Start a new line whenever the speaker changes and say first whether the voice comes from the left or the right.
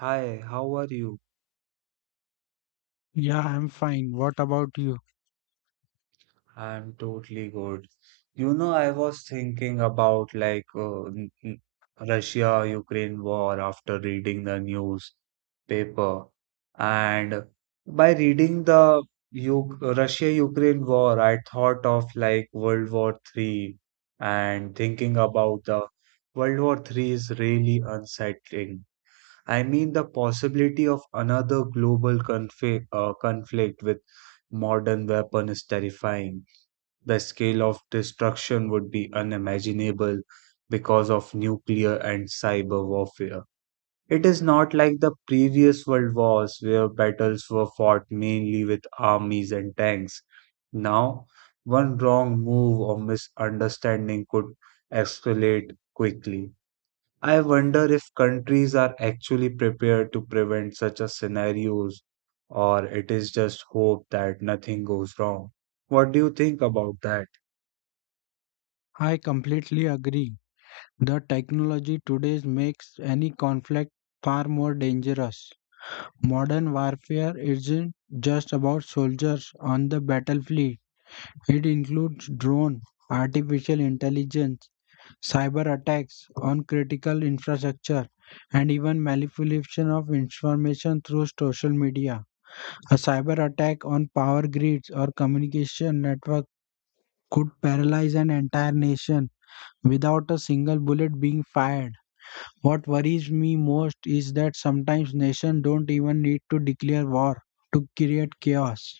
right: Hi, how are you?
left: Yeah, I'm fine. What about you?
right: I'm totally good. I was thinking about Russia-Ukraine war after reading the newspaper. And by reading the U Russia-Ukraine war, I thought of World War Three. And thinking about the World War Three is really unsettling. I mean, the possibility of another conflict with modern weapon is terrifying. The scale of destruction would be unimaginable because of nuclear and cyber warfare. It is not like the previous world wars where battles were fought mainly with armies and tanks. Now, one wrong move or misunderstanding could escalate quickly. I wonder if countries are actually prepared to prevent such a scenarios or it is just hope that nothing goes wrong. What do you think about that?
left: I completely agree. The technology today makes any conflict far more dangerous. Modern warfare isn't just about soldiers on the battlefield. It includes drone, artificial intelligence, cyber attacks on critical infrastructure, and even manipulation of information through social media. A cyber attack on power grids or communication network could paralyze an entire nation without a single bullet being fired. What worries me most is that sometimes nations don't even need to declare war to create chaos.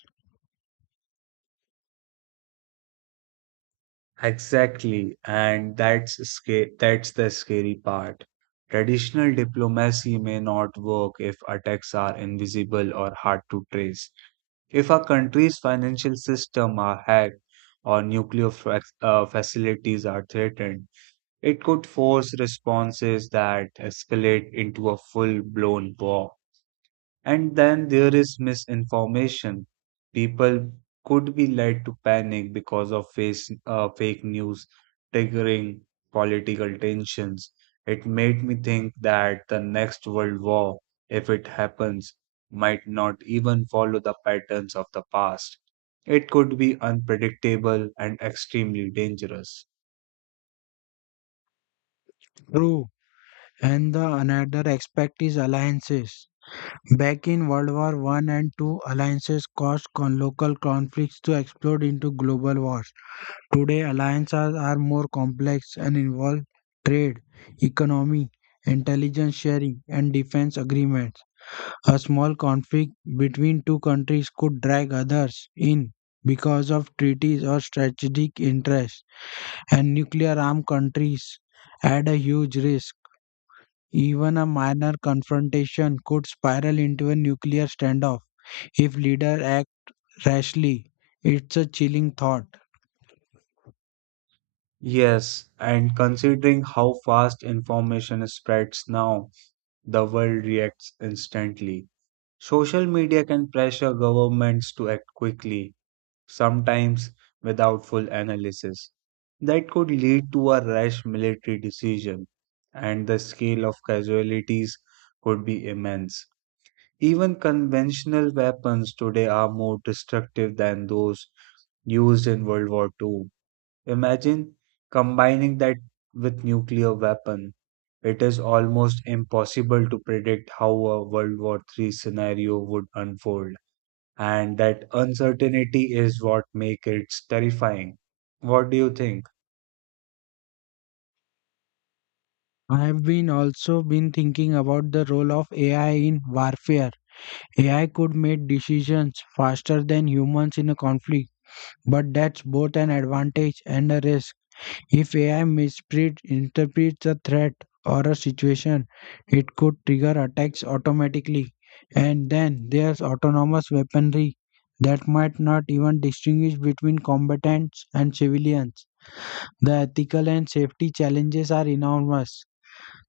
right: Exactly, and that's the scary part. Traditional diplomacy may not work if attacks are invisible or hard to trace. If a country's financial system are hacked or facilities are threatened, it could force responses that escalate into a full blown war. And then there is misinformation. People could be led to panic because of fake news triggering political tensions. It made me think that the next world war, if it happens, might not even follow the patterns of the past. It could be unpredictable and extremely dangerous.
left: True. And the another aspect is alliances. Back in World War One and Two, alliances caused local conflicts to explode into global wars. Today, alliances are more complex and involve trade, economy, intelligence sharing, and defense agreements. A small conflict between two countries could drag others in because of treaties or strategic interests, and nuclear armed countries add a huge risk. Even a minor confrontation could spiral into a nuclear standoff if leader act rashly, it's a chilling thought.
right: Yes, and considering how fast information spreads now, the world reacts instantly. Social media can pressure governments to act quickly, sometimes without full analysis. That could lead to a rash military decision, and the scale of casualties could be immense. Even conventional weapons today are more destructive than those used in World War Two. Imagine combining that with nuclear weapon. It is almost impossible to predict how a World War III scenario would unfold, and that uncertainty is what makes it terrifying. What do you think?
left: I have been also been thinking about the role of AI in warfare. AI could make decisions faster than humans in a conflict, but that's both an advantage and a risk. If AI misreads interprets a threat or a situation, it could trigger attacks automatically, and then there's autonomous weaponry that might not even distinguish between combatants and civilians. The ethical and safety challenges are enormous.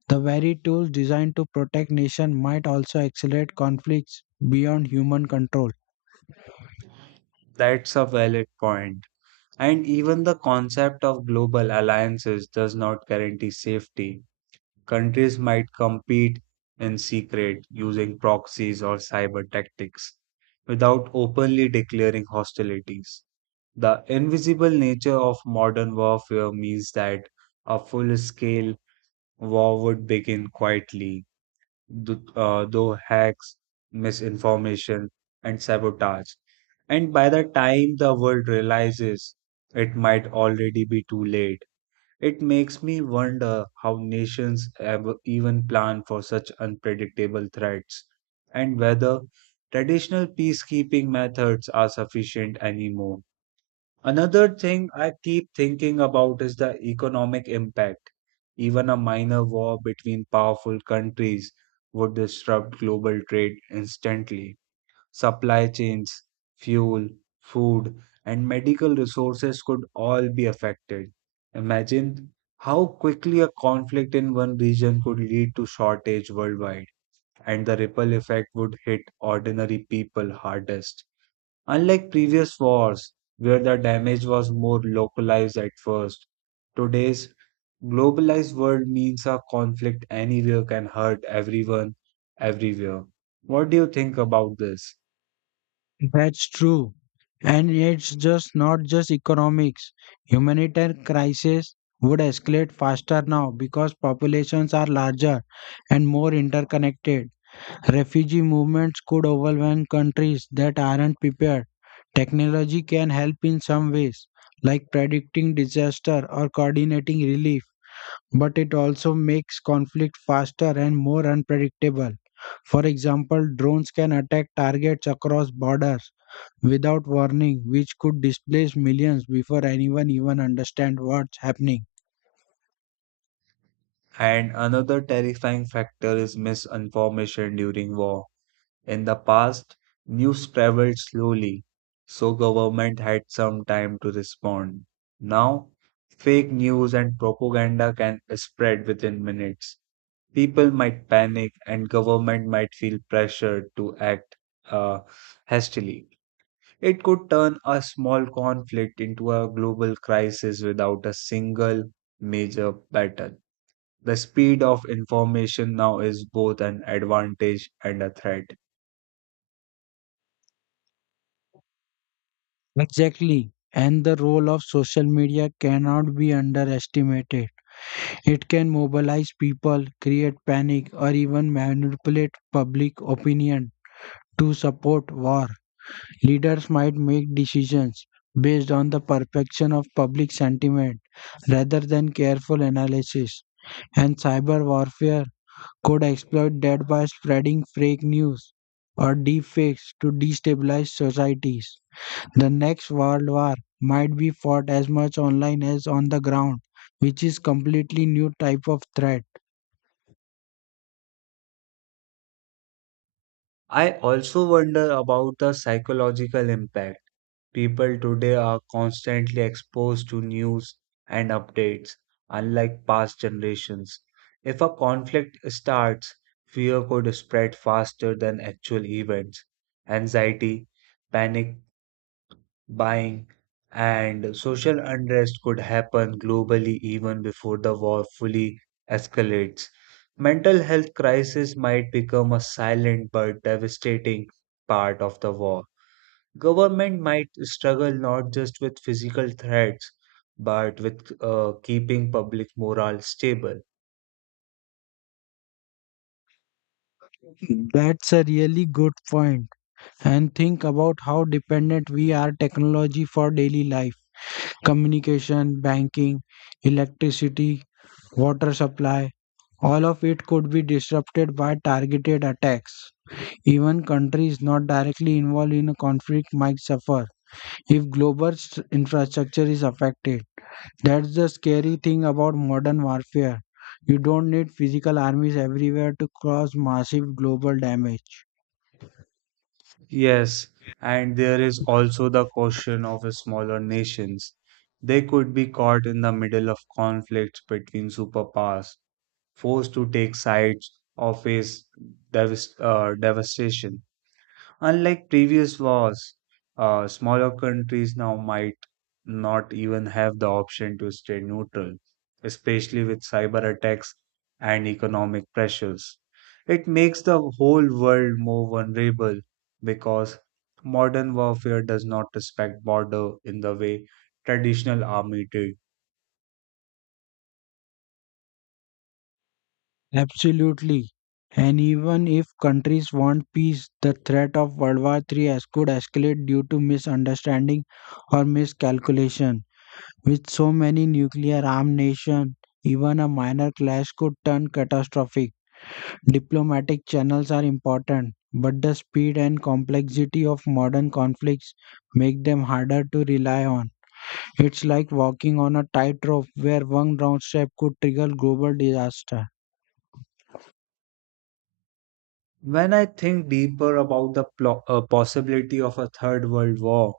left: The very tools designed to protect nations might also accelerate conflicts beyond human control.
right: That's a valid point. And even the concept of global alliances does not guarantee safety. Countries might compete in secret using proxies or cyber tactics without openly declaring hostilities. The invisible nature of modern warfare means that a full scale war would begin quietly, though hacks, misinformation, and sabotage. And by the time the world realizes, it might already be too late. It makes me wonder how nations ever even plan for such unpredictable threats and whether traditional peacekeeping methods are sufficient anymore. Another thing I keep thinking about is the economic impact. Even a minor war between powerful countries would disrupt global trade instantly. Supply chains, fuel, food, and medical resources could all be affected. Imagine how quickly a conflict in one region could lead to shortage worldwide, and the ripple effect would hit ordinary people hardest. Unlike previous wars, where the damage was more localized at first, today's globalized world means a conflict anywhere can hurt everyone, everywhere. What do you think about this?
left: That's true. And it's just not just economics. Humanitarian crises would escalate faster now because populations are larger and more interconnected. Refugee movements could overwhelm countries that aren't prepared. Technology can help in some ways, like predicting disaster or coordinating relief, but it also makes conflict faster and more unpredictable. For example, drones can attack targets across borders without warning, which could displace millions before anyone even understands what's happening.
right: And another terrifying factor is misinformation during war. In the past, news traveled slowly, so government had some time to respond. Now, fake news and propaganda can spread within minutes. People might panic and government might feel pressured to act uh, hastily. It could turn a small conflict into a global crisis without a single major battle. The speed of information now is both an advantage and a threat.
left: Exactly. And the role of social media cannot be underestimated. It can mobilize people, create panic, or even manipulate public opinion to support war. Leaders might make decisions based on the perfection of public sentiment rather than careful analysis. And cyber warfare could exploit that by spreading fake news or deepfakes to destabilize societies. The next world war might be fought as much online as on the ground, which is completely new type of threat.
right: I also wonder about the psychological impact. People today are constantly exposed to news and updates, unlike past generations. If a conflict starts, fear could spread faster than actual events. Anxiety, panic, buying, and social unrest could happen globally even before the war fully escalates. Mental health crisis might become a silent but devastating part of the war. Government might struggle not just with physical threats but with keeping public morale stable.
left: That's a really good point. And think about how dependent we are technology for daily life. Communication, banking, electricity, water supply, all of it could be disrupted by targeted attacks. Even countries not directly involved in a conflict might suffer if global infrastructure is affected. That's the scary thing about modern warfare. You don't need physical armies everywhere to cause massive global damage.
right: Yes, and there is also the question of smaller nations. They could be caught in the middle of conflicts between superpowers forced to take sides or face devastation. Unlike previous wars, smaller countries now might not even have the option to stay neutral, especially with cyber attacks and economic pressures. It makes the whole world more vulnerable because modern warfare does not respect border in the way traditional army did.
left: Absolutely. And even if countries want peace, the threat of World War III as could escalate due to misunderstanding or miscalculation. With so many nuclear armed nations, even a minor clash could turn catastrophic. Diplomatic channels are important, but the speed and complexity of modern conflicts make them harder to rely on. It's like walking on a tightrope where one wrong step could trigger global disaster.
right: When I think deeper about the possibility of a third world war,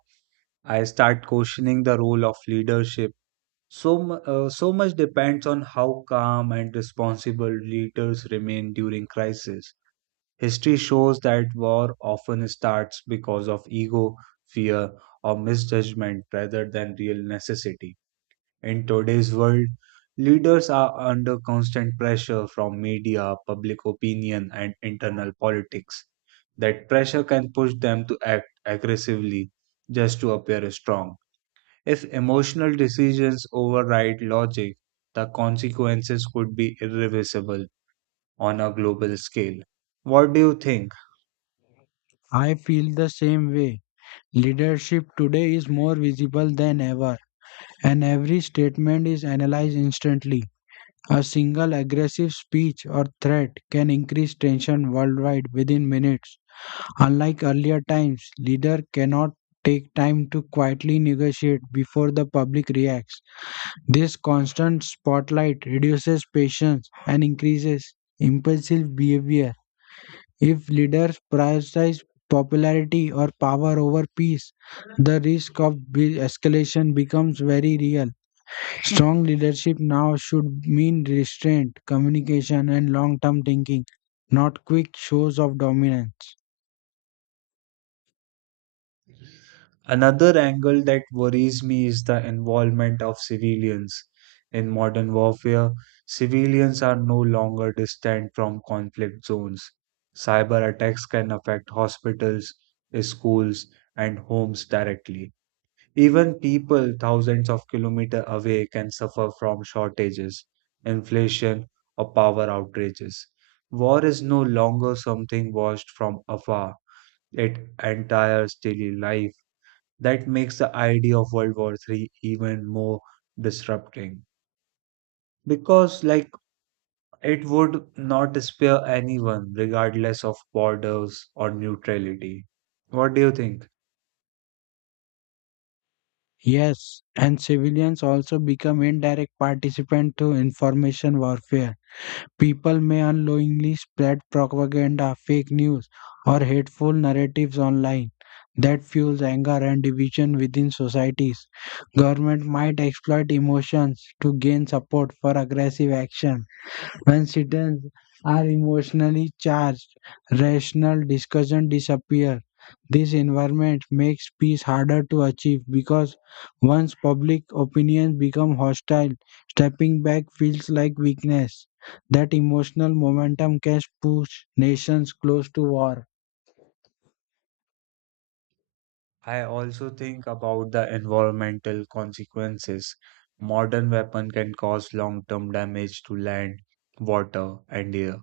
right: I start questioning the role of leadership. So much depends on how calm and responsible leaders remain during crisis. History shows that war often starts because of ego, fear, or misjudgment rather than real necessity. In today's world, leaders are under constant pressure from media, public opinion, and internal politics. That pressure can push them to act aggressively just to appear strong. If emotional decisions override logic, the consequences could be irreversible on a global scale. What do you think?
left: I feel the same way. Leadership today is more visible than ever, and every statement is analyzed instantly. A single aggressive speech or threat can increase tension worldwide within minutes. Unlike earlier times, leader cannot take time to quietly negotiate before the public reacts. This constant spotlight reduces patience and increases impulsive behavior. If leaders prioritize popularity or power over peace, the risk of escalation becomes very real. Strong leadership now should mean restraint, communication, and long term thinking, not quick shows of dominance.
right: Another angle that worries me is the involvement of civilians. In modern warfare, civilians are no longer distant from conflict zones. Cyber attacks can affect hospitals, schools, and homes directly. Even people thousands of kilometers away can suffer from shortages, inflation, or power outages. War is no longer something watched from afar. It entires daily life that makes the idea of World War III even more disrupting because, it would not spare anyone, regardless of borders or neutrality. What do you think?
left: Yes, and civilians also become indirect participants to information warfare. People may unknowingly spread propaganda, fake news, or hateful narratives online that fuels anger and division within societies. Government might exploit emotions to gain support for aggressive action when are emotionally charged, rational discussion disappear. This environment makes peace harder to achieve because once public opinions become hostile, stepping back feels like weakness. That emotional momentum can push nations close to war.
right: I also think about the environmental consequences modern weapon can cause long-term damage to land, water, and air.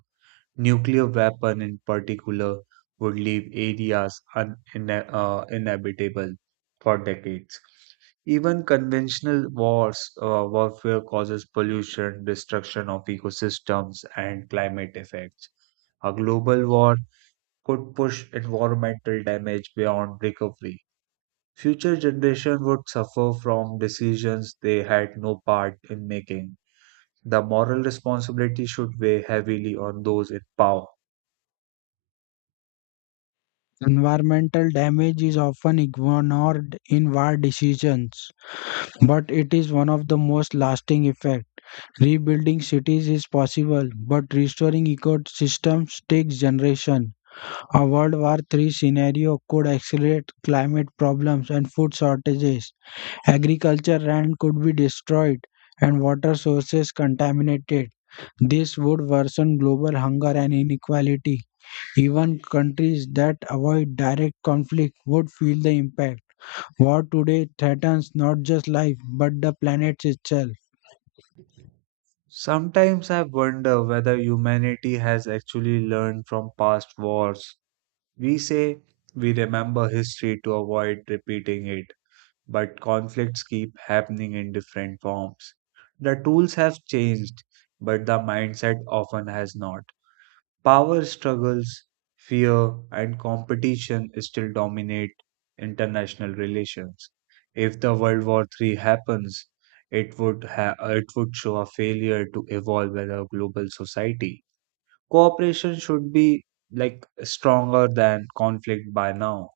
right: Nuclear weapon in particular would leave areas uninhabitable inhabitable for decades. Even warfare causes pollution, destruction of ecosystems, and climate effects. A global war could push environmental damage beyond recovery. Future generations would suffer from decisions they had no part in making. The moral responsibility should weigh heavily on those in power.
left: Environmental damage is often ignored in war decisions, but it is one of the most lasting effects. Rebuilding cities is possible, but restoring ecosystems takes generations. A World War Three scenario could accelerate climate problems and food shortages. Agriculture land could be destroyed and water sources contaminated. This would worsen global hunger and inequality. Even countries that avoid direct conflict would feel the impact. War today threatens not just life but the planet itself.
right: Sometimes I wonder whether humanity has actually learned from past wars. We say we remember history to avoid repeating it, but conflicts keep happening in different forms. The tools have changed, but the mindset often has not. Power struggles, fear, and competition still dominate international relations. If the World War III happens, it would show a failure to evolve as a global society. Cooperation should be like stronger than conflict by now.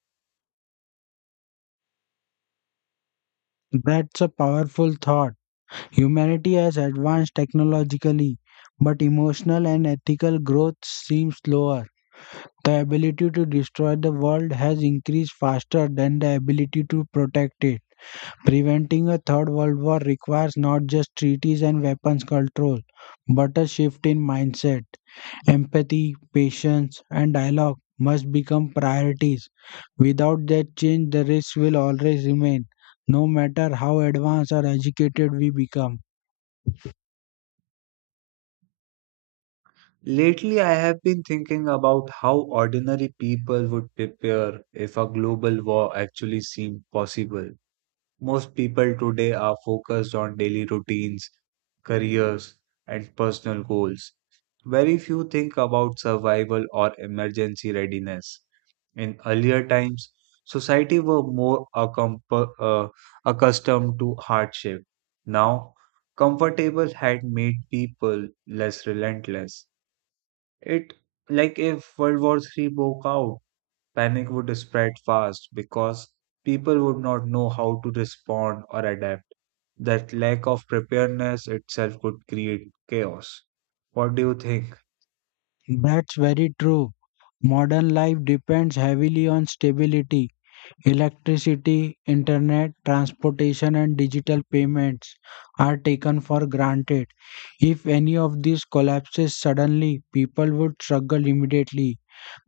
left: That's a powerful thought. Humanity has advanced technologically, but emotional and ethical growth seems slower. The ability to destroy the world has increased faster than the ability to protect it. Preventing a third world war requires not just treaties and weapons control, but a shift in mindset. Empathy, patience, and dialogue must become priorities. Without that change, the risks will always remain, no matter how advanced or educated we become.
right: Lately, I have been thinking about how ordinary people would prepare if a global war actually seemed possible. Most people today are focused on daily routines, careers, and personal goals. Very few think about survival or emergency readiness. In earlier times, society were more accustomed to hardship. Now, comfortable had made people less relentless. It like if World War Three broke out, panic would spread fast because people would not know how to respond or adapt. That lack of preparedness itself could create chaos. What do you think?
left: That's very true. Modern life depends heavily on stability, electricity, internet, transportation, and digital payments are taken for granted. If any of these collapses suddenly, people would struggle immediately.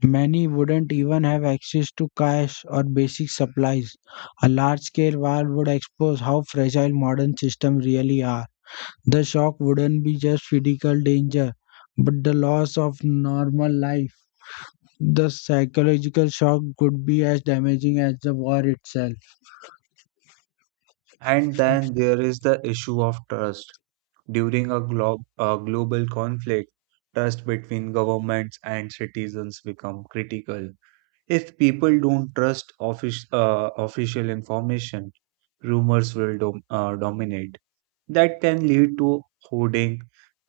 left: Many wouldn't even have access to cash or basic supplies. A large scale war would expose how fragile modern systems really are. The shock wouldn't be just physical danger, but the loss of normal life. The psychological shock could be as damaging as the war itself.
right: And then there is the issue of trust. During a global conflict, trust between governments and citizens become critical. If people don't trust official information, dominate that can lead to hoarding,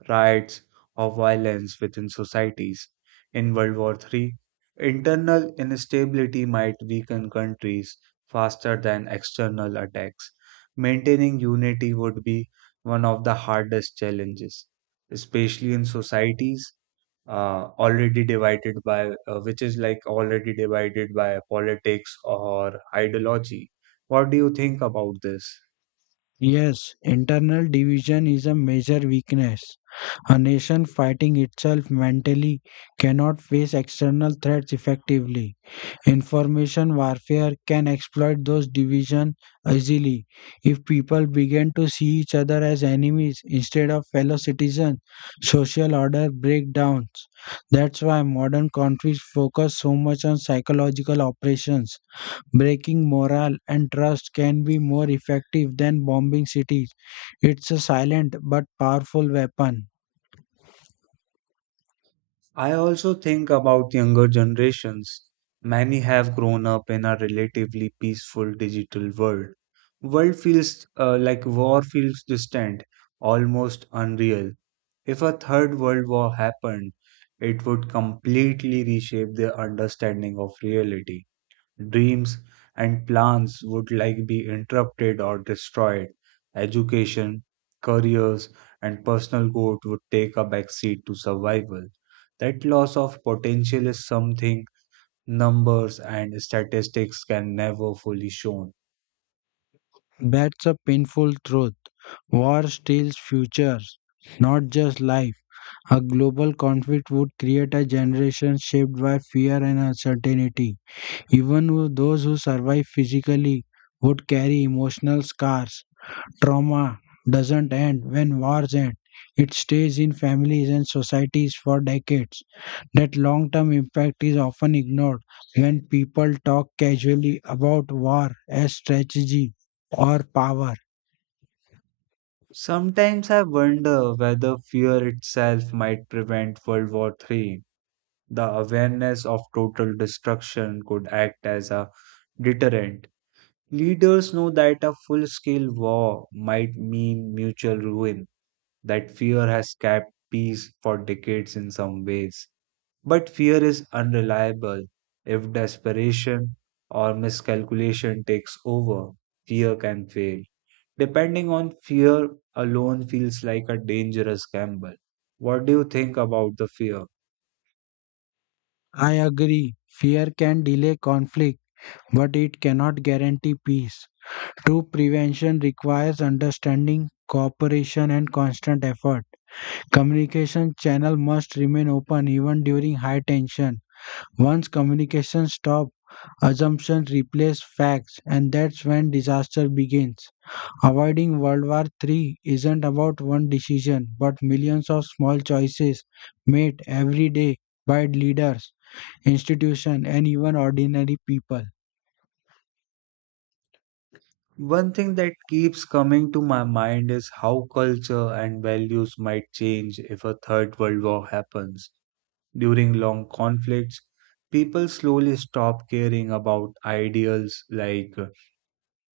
right: riots, or violence within societies. In World War III, internal instability might weaken countries faster than external attacks. Maintaining unity would be one of the hardest challenges, especially in societies which is like already divided by politics or ideology. What do you think about this?
left: Yes, internal division is a major weakness. A nation fighting itself mentally cannot face external threats effectively. Information warfare can exploit those divisions easily. If people begin to see each other as enemies instead of fellow citizens, social order breakdowns. That's why modern conflicts focus so much on psychological operations. Breaking morale and trust can be more effective than bombing cities. It's a silent but powerful weapon.
right: I also think about younger generations. Many have grown up in a relatively peaceful digital world. World feels like War feels distant, almost unreal. If a third world war happened, it would completely reshape their understanding of reality, dreams and plans would be interrupted or destroyed. Education, careers and personal growth would take a backseat to survival. That loss of potential is something numbers and statistics can never fully show.
left: That's a painful truth. War steals futures, not just life. A global conflict would create a generation shaped by fear and uncertainty. Even those who survive physically would carry emotional scars. Trauma doesn't end when wars end. It stays in families and societies for decades. That long term impact is often ignored when people talk casually about war as strategy or power.
right: Sometimes I wonder whether fear itself might prevent world war III. The awareness of total destruction could act as a deterrent. Leaders know that a full scale war might mean mutual ruin, that fear has kept peace for decades in some ways. But fear is unreliable. If desperation or miscalculation takes over, fear can fail. Depending on fear alone feels like a dangerous gamble. What do you think about the fear?
left: I agree, fear can delay conflict, but it cannot guarantee peace. True prevention requires understanding, cooperation, and constant effort. Communication channel must remain open even during high tension. Once communication stops, assumptions replace facts, and that's when disaster begins. Avoiding World War III isn't about one decision, but millions of small choices made every day by leaders, institutions, and even ordinary people.
right: One thing that keeps coming to my mind is how culture and values might change if a third world war happens. During long conflicts, people slowly stop caring about ideals like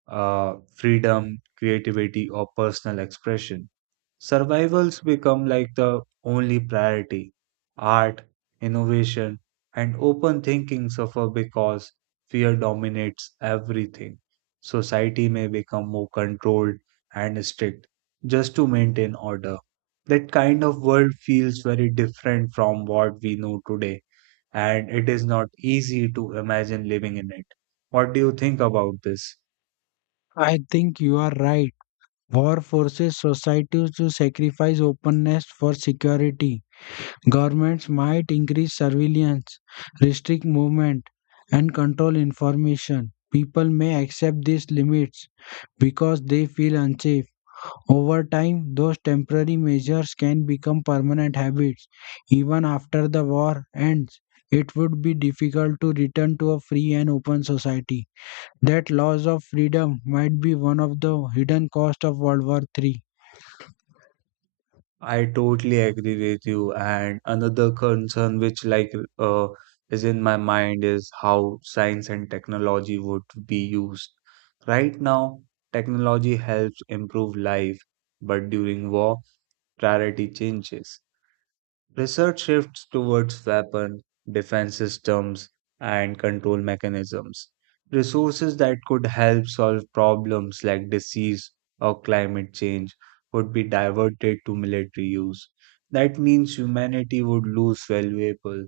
right: freedom, creativity, or personal expression. Survivals become the only priority. Art, innovation, and open thinking suffer because fear dominates everything. Society may become more controlled and strict just to maintain order. That kind of world feels very different from what we know today, and it is not easy to imagine living in it. What do you think about this?
left: I think you are right. War forces societies to sacrifice openness for security. Governments might increase surveillance, restrict movement, and control information. People may accept these limits because they feel unsafe. Over time, those temporary measures can become permanent habits. Even after the war ends, it would be difficult to return to a free and open society. That loss of freedom might be one of the hidden costs of World War III.
right: I totally agree with you. And another concern which like uh, is in my mind is how science and technology would be used. Right now, technology helps improve life, but during war, priority changes. Research shifts towards weapon, defense systems, and control mechanisms. Resources that could help solve problems like disease or climate change would be diverted to military use. That means humanity would lose valuable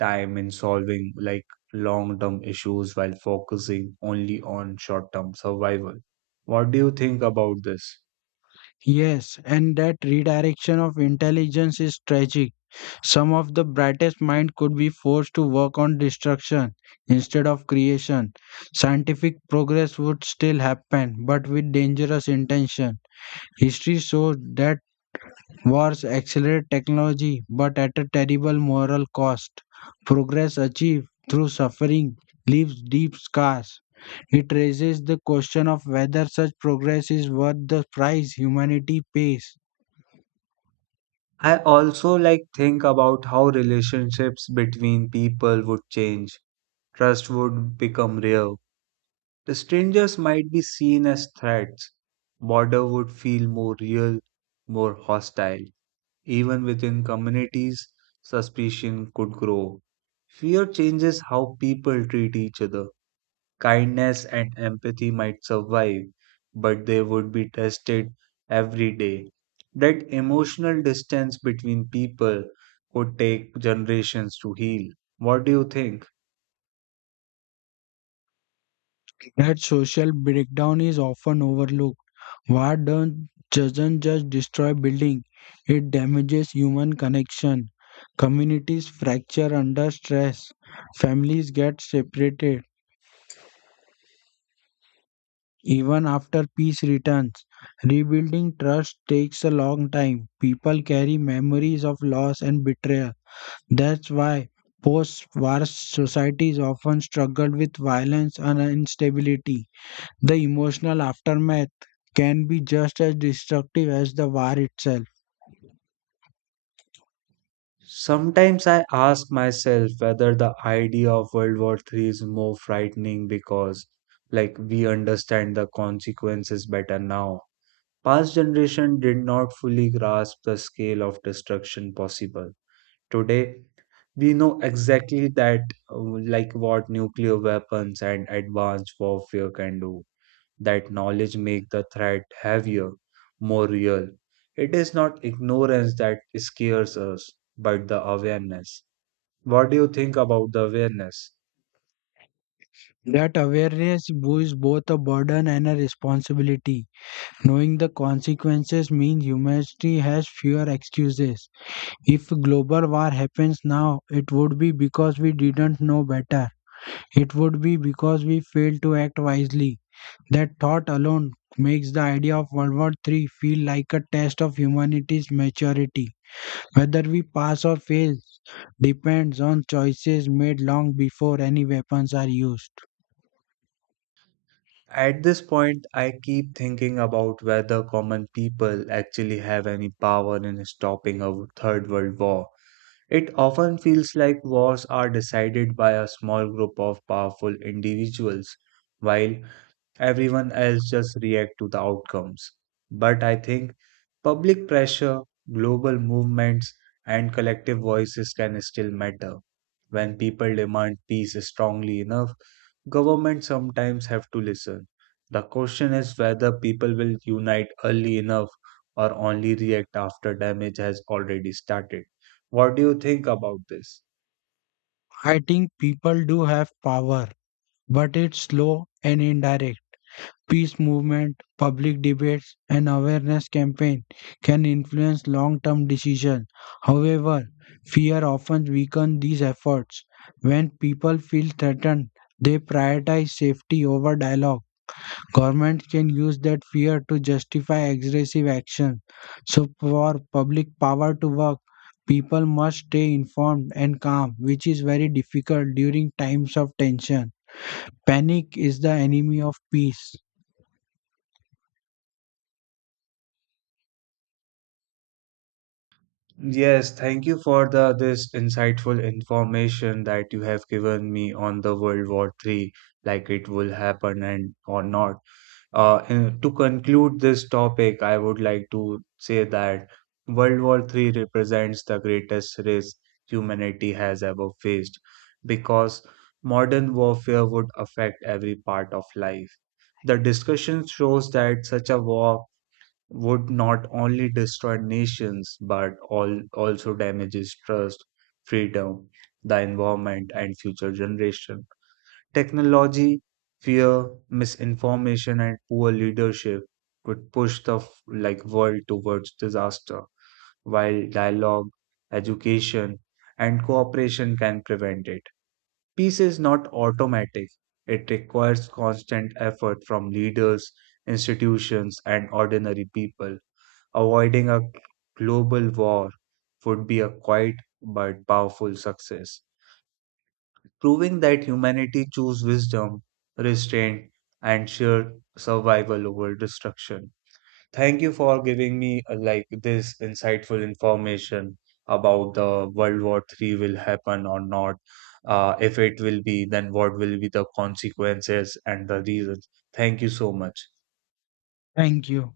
right: time in solving long-term issues while focusing only on short-term survival. What do you think about this?
left: Yes, and that redirection of intelligence is tragic. Some of the brightest minds could be forced to work on destruction instead of creation. Scientific progress would still happen, but with dangerous intention. History shows that wars accelerate technology, but at a terrible moral cost. Progress achieved through suffering leaves deep scars. It raises the question of whether such progress is worth the price humanity pays.
right: I also think about how relationships between people would change. Trust would become real. The strangers might be seen as threats. Border would feel more real, more hostile. Even within communities, suspicion could grow. Fear changes how people treat each other. Kindness and empathy might survive, but they would be tested every day. That emotional distance between people would take generations to heal. What do you think?
left: That social breakdown is often overlooked. War don't, doesn't just destroy building, it damages human connection. Communities fracture under stress. Families get separated. Even after peace returns, rebuilding trust takes a long time. People carry memories of loss and betrayal. That's why post war societies often struggle with violence and instability. The emotional aftermath can be just as destructive as the war itself.
right: Sometimes I ask myself whether the idea of World War III is more frightening because, we understand the consequences better now. Past generation did not fully grasp the scale of destruction possible. Today, we know exactly that uh, what nuclear weapons and advanced warfare can do. That knowledge make the threat heavier, more real. It is not ignorance that scares us but the awareness. What do you think about the awareness?
left: That awareness is both a burden and a responsibility. Knowing the consequences means humanity has fewer excuses. If global war happens now, it would be because we didn't know better. It would be because we failed to act wisely. That thought alone makes the idea of World War III feel like a test of humanity's maturity. Whether we pass or fail, depends on choices made long before any weapons are used.
right: At this point I keep thinking about whether common people actually have any power in stopping a third world war. It often feels like wars are decided by a small group of powerful individuals, while everyone else just react to the outcomes. But I think public pressure, global movements, and collective voices can still matter. When people demand peace strongly enough, government sometimes have to listen. The question is whether people will unite early enough or only react after damage has already started. What do you think about this?
left: I think people do have power, but it's slow and indirect. Peace movement, public debates, and awareness campaign can influence long-term decisions. However, fear often weakens these efforts. When people feel threatened, they prioritize safety over dialogue. Government can use that fear to justify aggressive action. So, for public power to work, people must stay informed and calm, which is very difficult during times of tension. Panic is the enemy of peace.
right: Yes, thank you for the this insightful information that you have given me on the World War Three, like it will happen and or not. And to conclude this topic, I would like to say that World War Three represents the greatest risk humanity has ever faced because modern warfare would affect every part of life. The discussion shows that such a war would not only destroy nations but all, also damages trust, freedom, the environment, and future generation. Technology, fear, misinformation, and poor leadership could push the f- like world towards disaster, while dialogue, education, and cooperation can prevent it. Peace is not automatic. It requires constant effort from leaders, institutions, and ordinary people. Avoiding a global war would be a quiet but powerful success, proving that humanity chooses wisdom, restraint, and sheer survival over destruction. Thank you for giving me this insightful information about the World War Three will happen or not. If it will be, then what will be the consequences and the reasons. Thank you so much.
left: Thank you.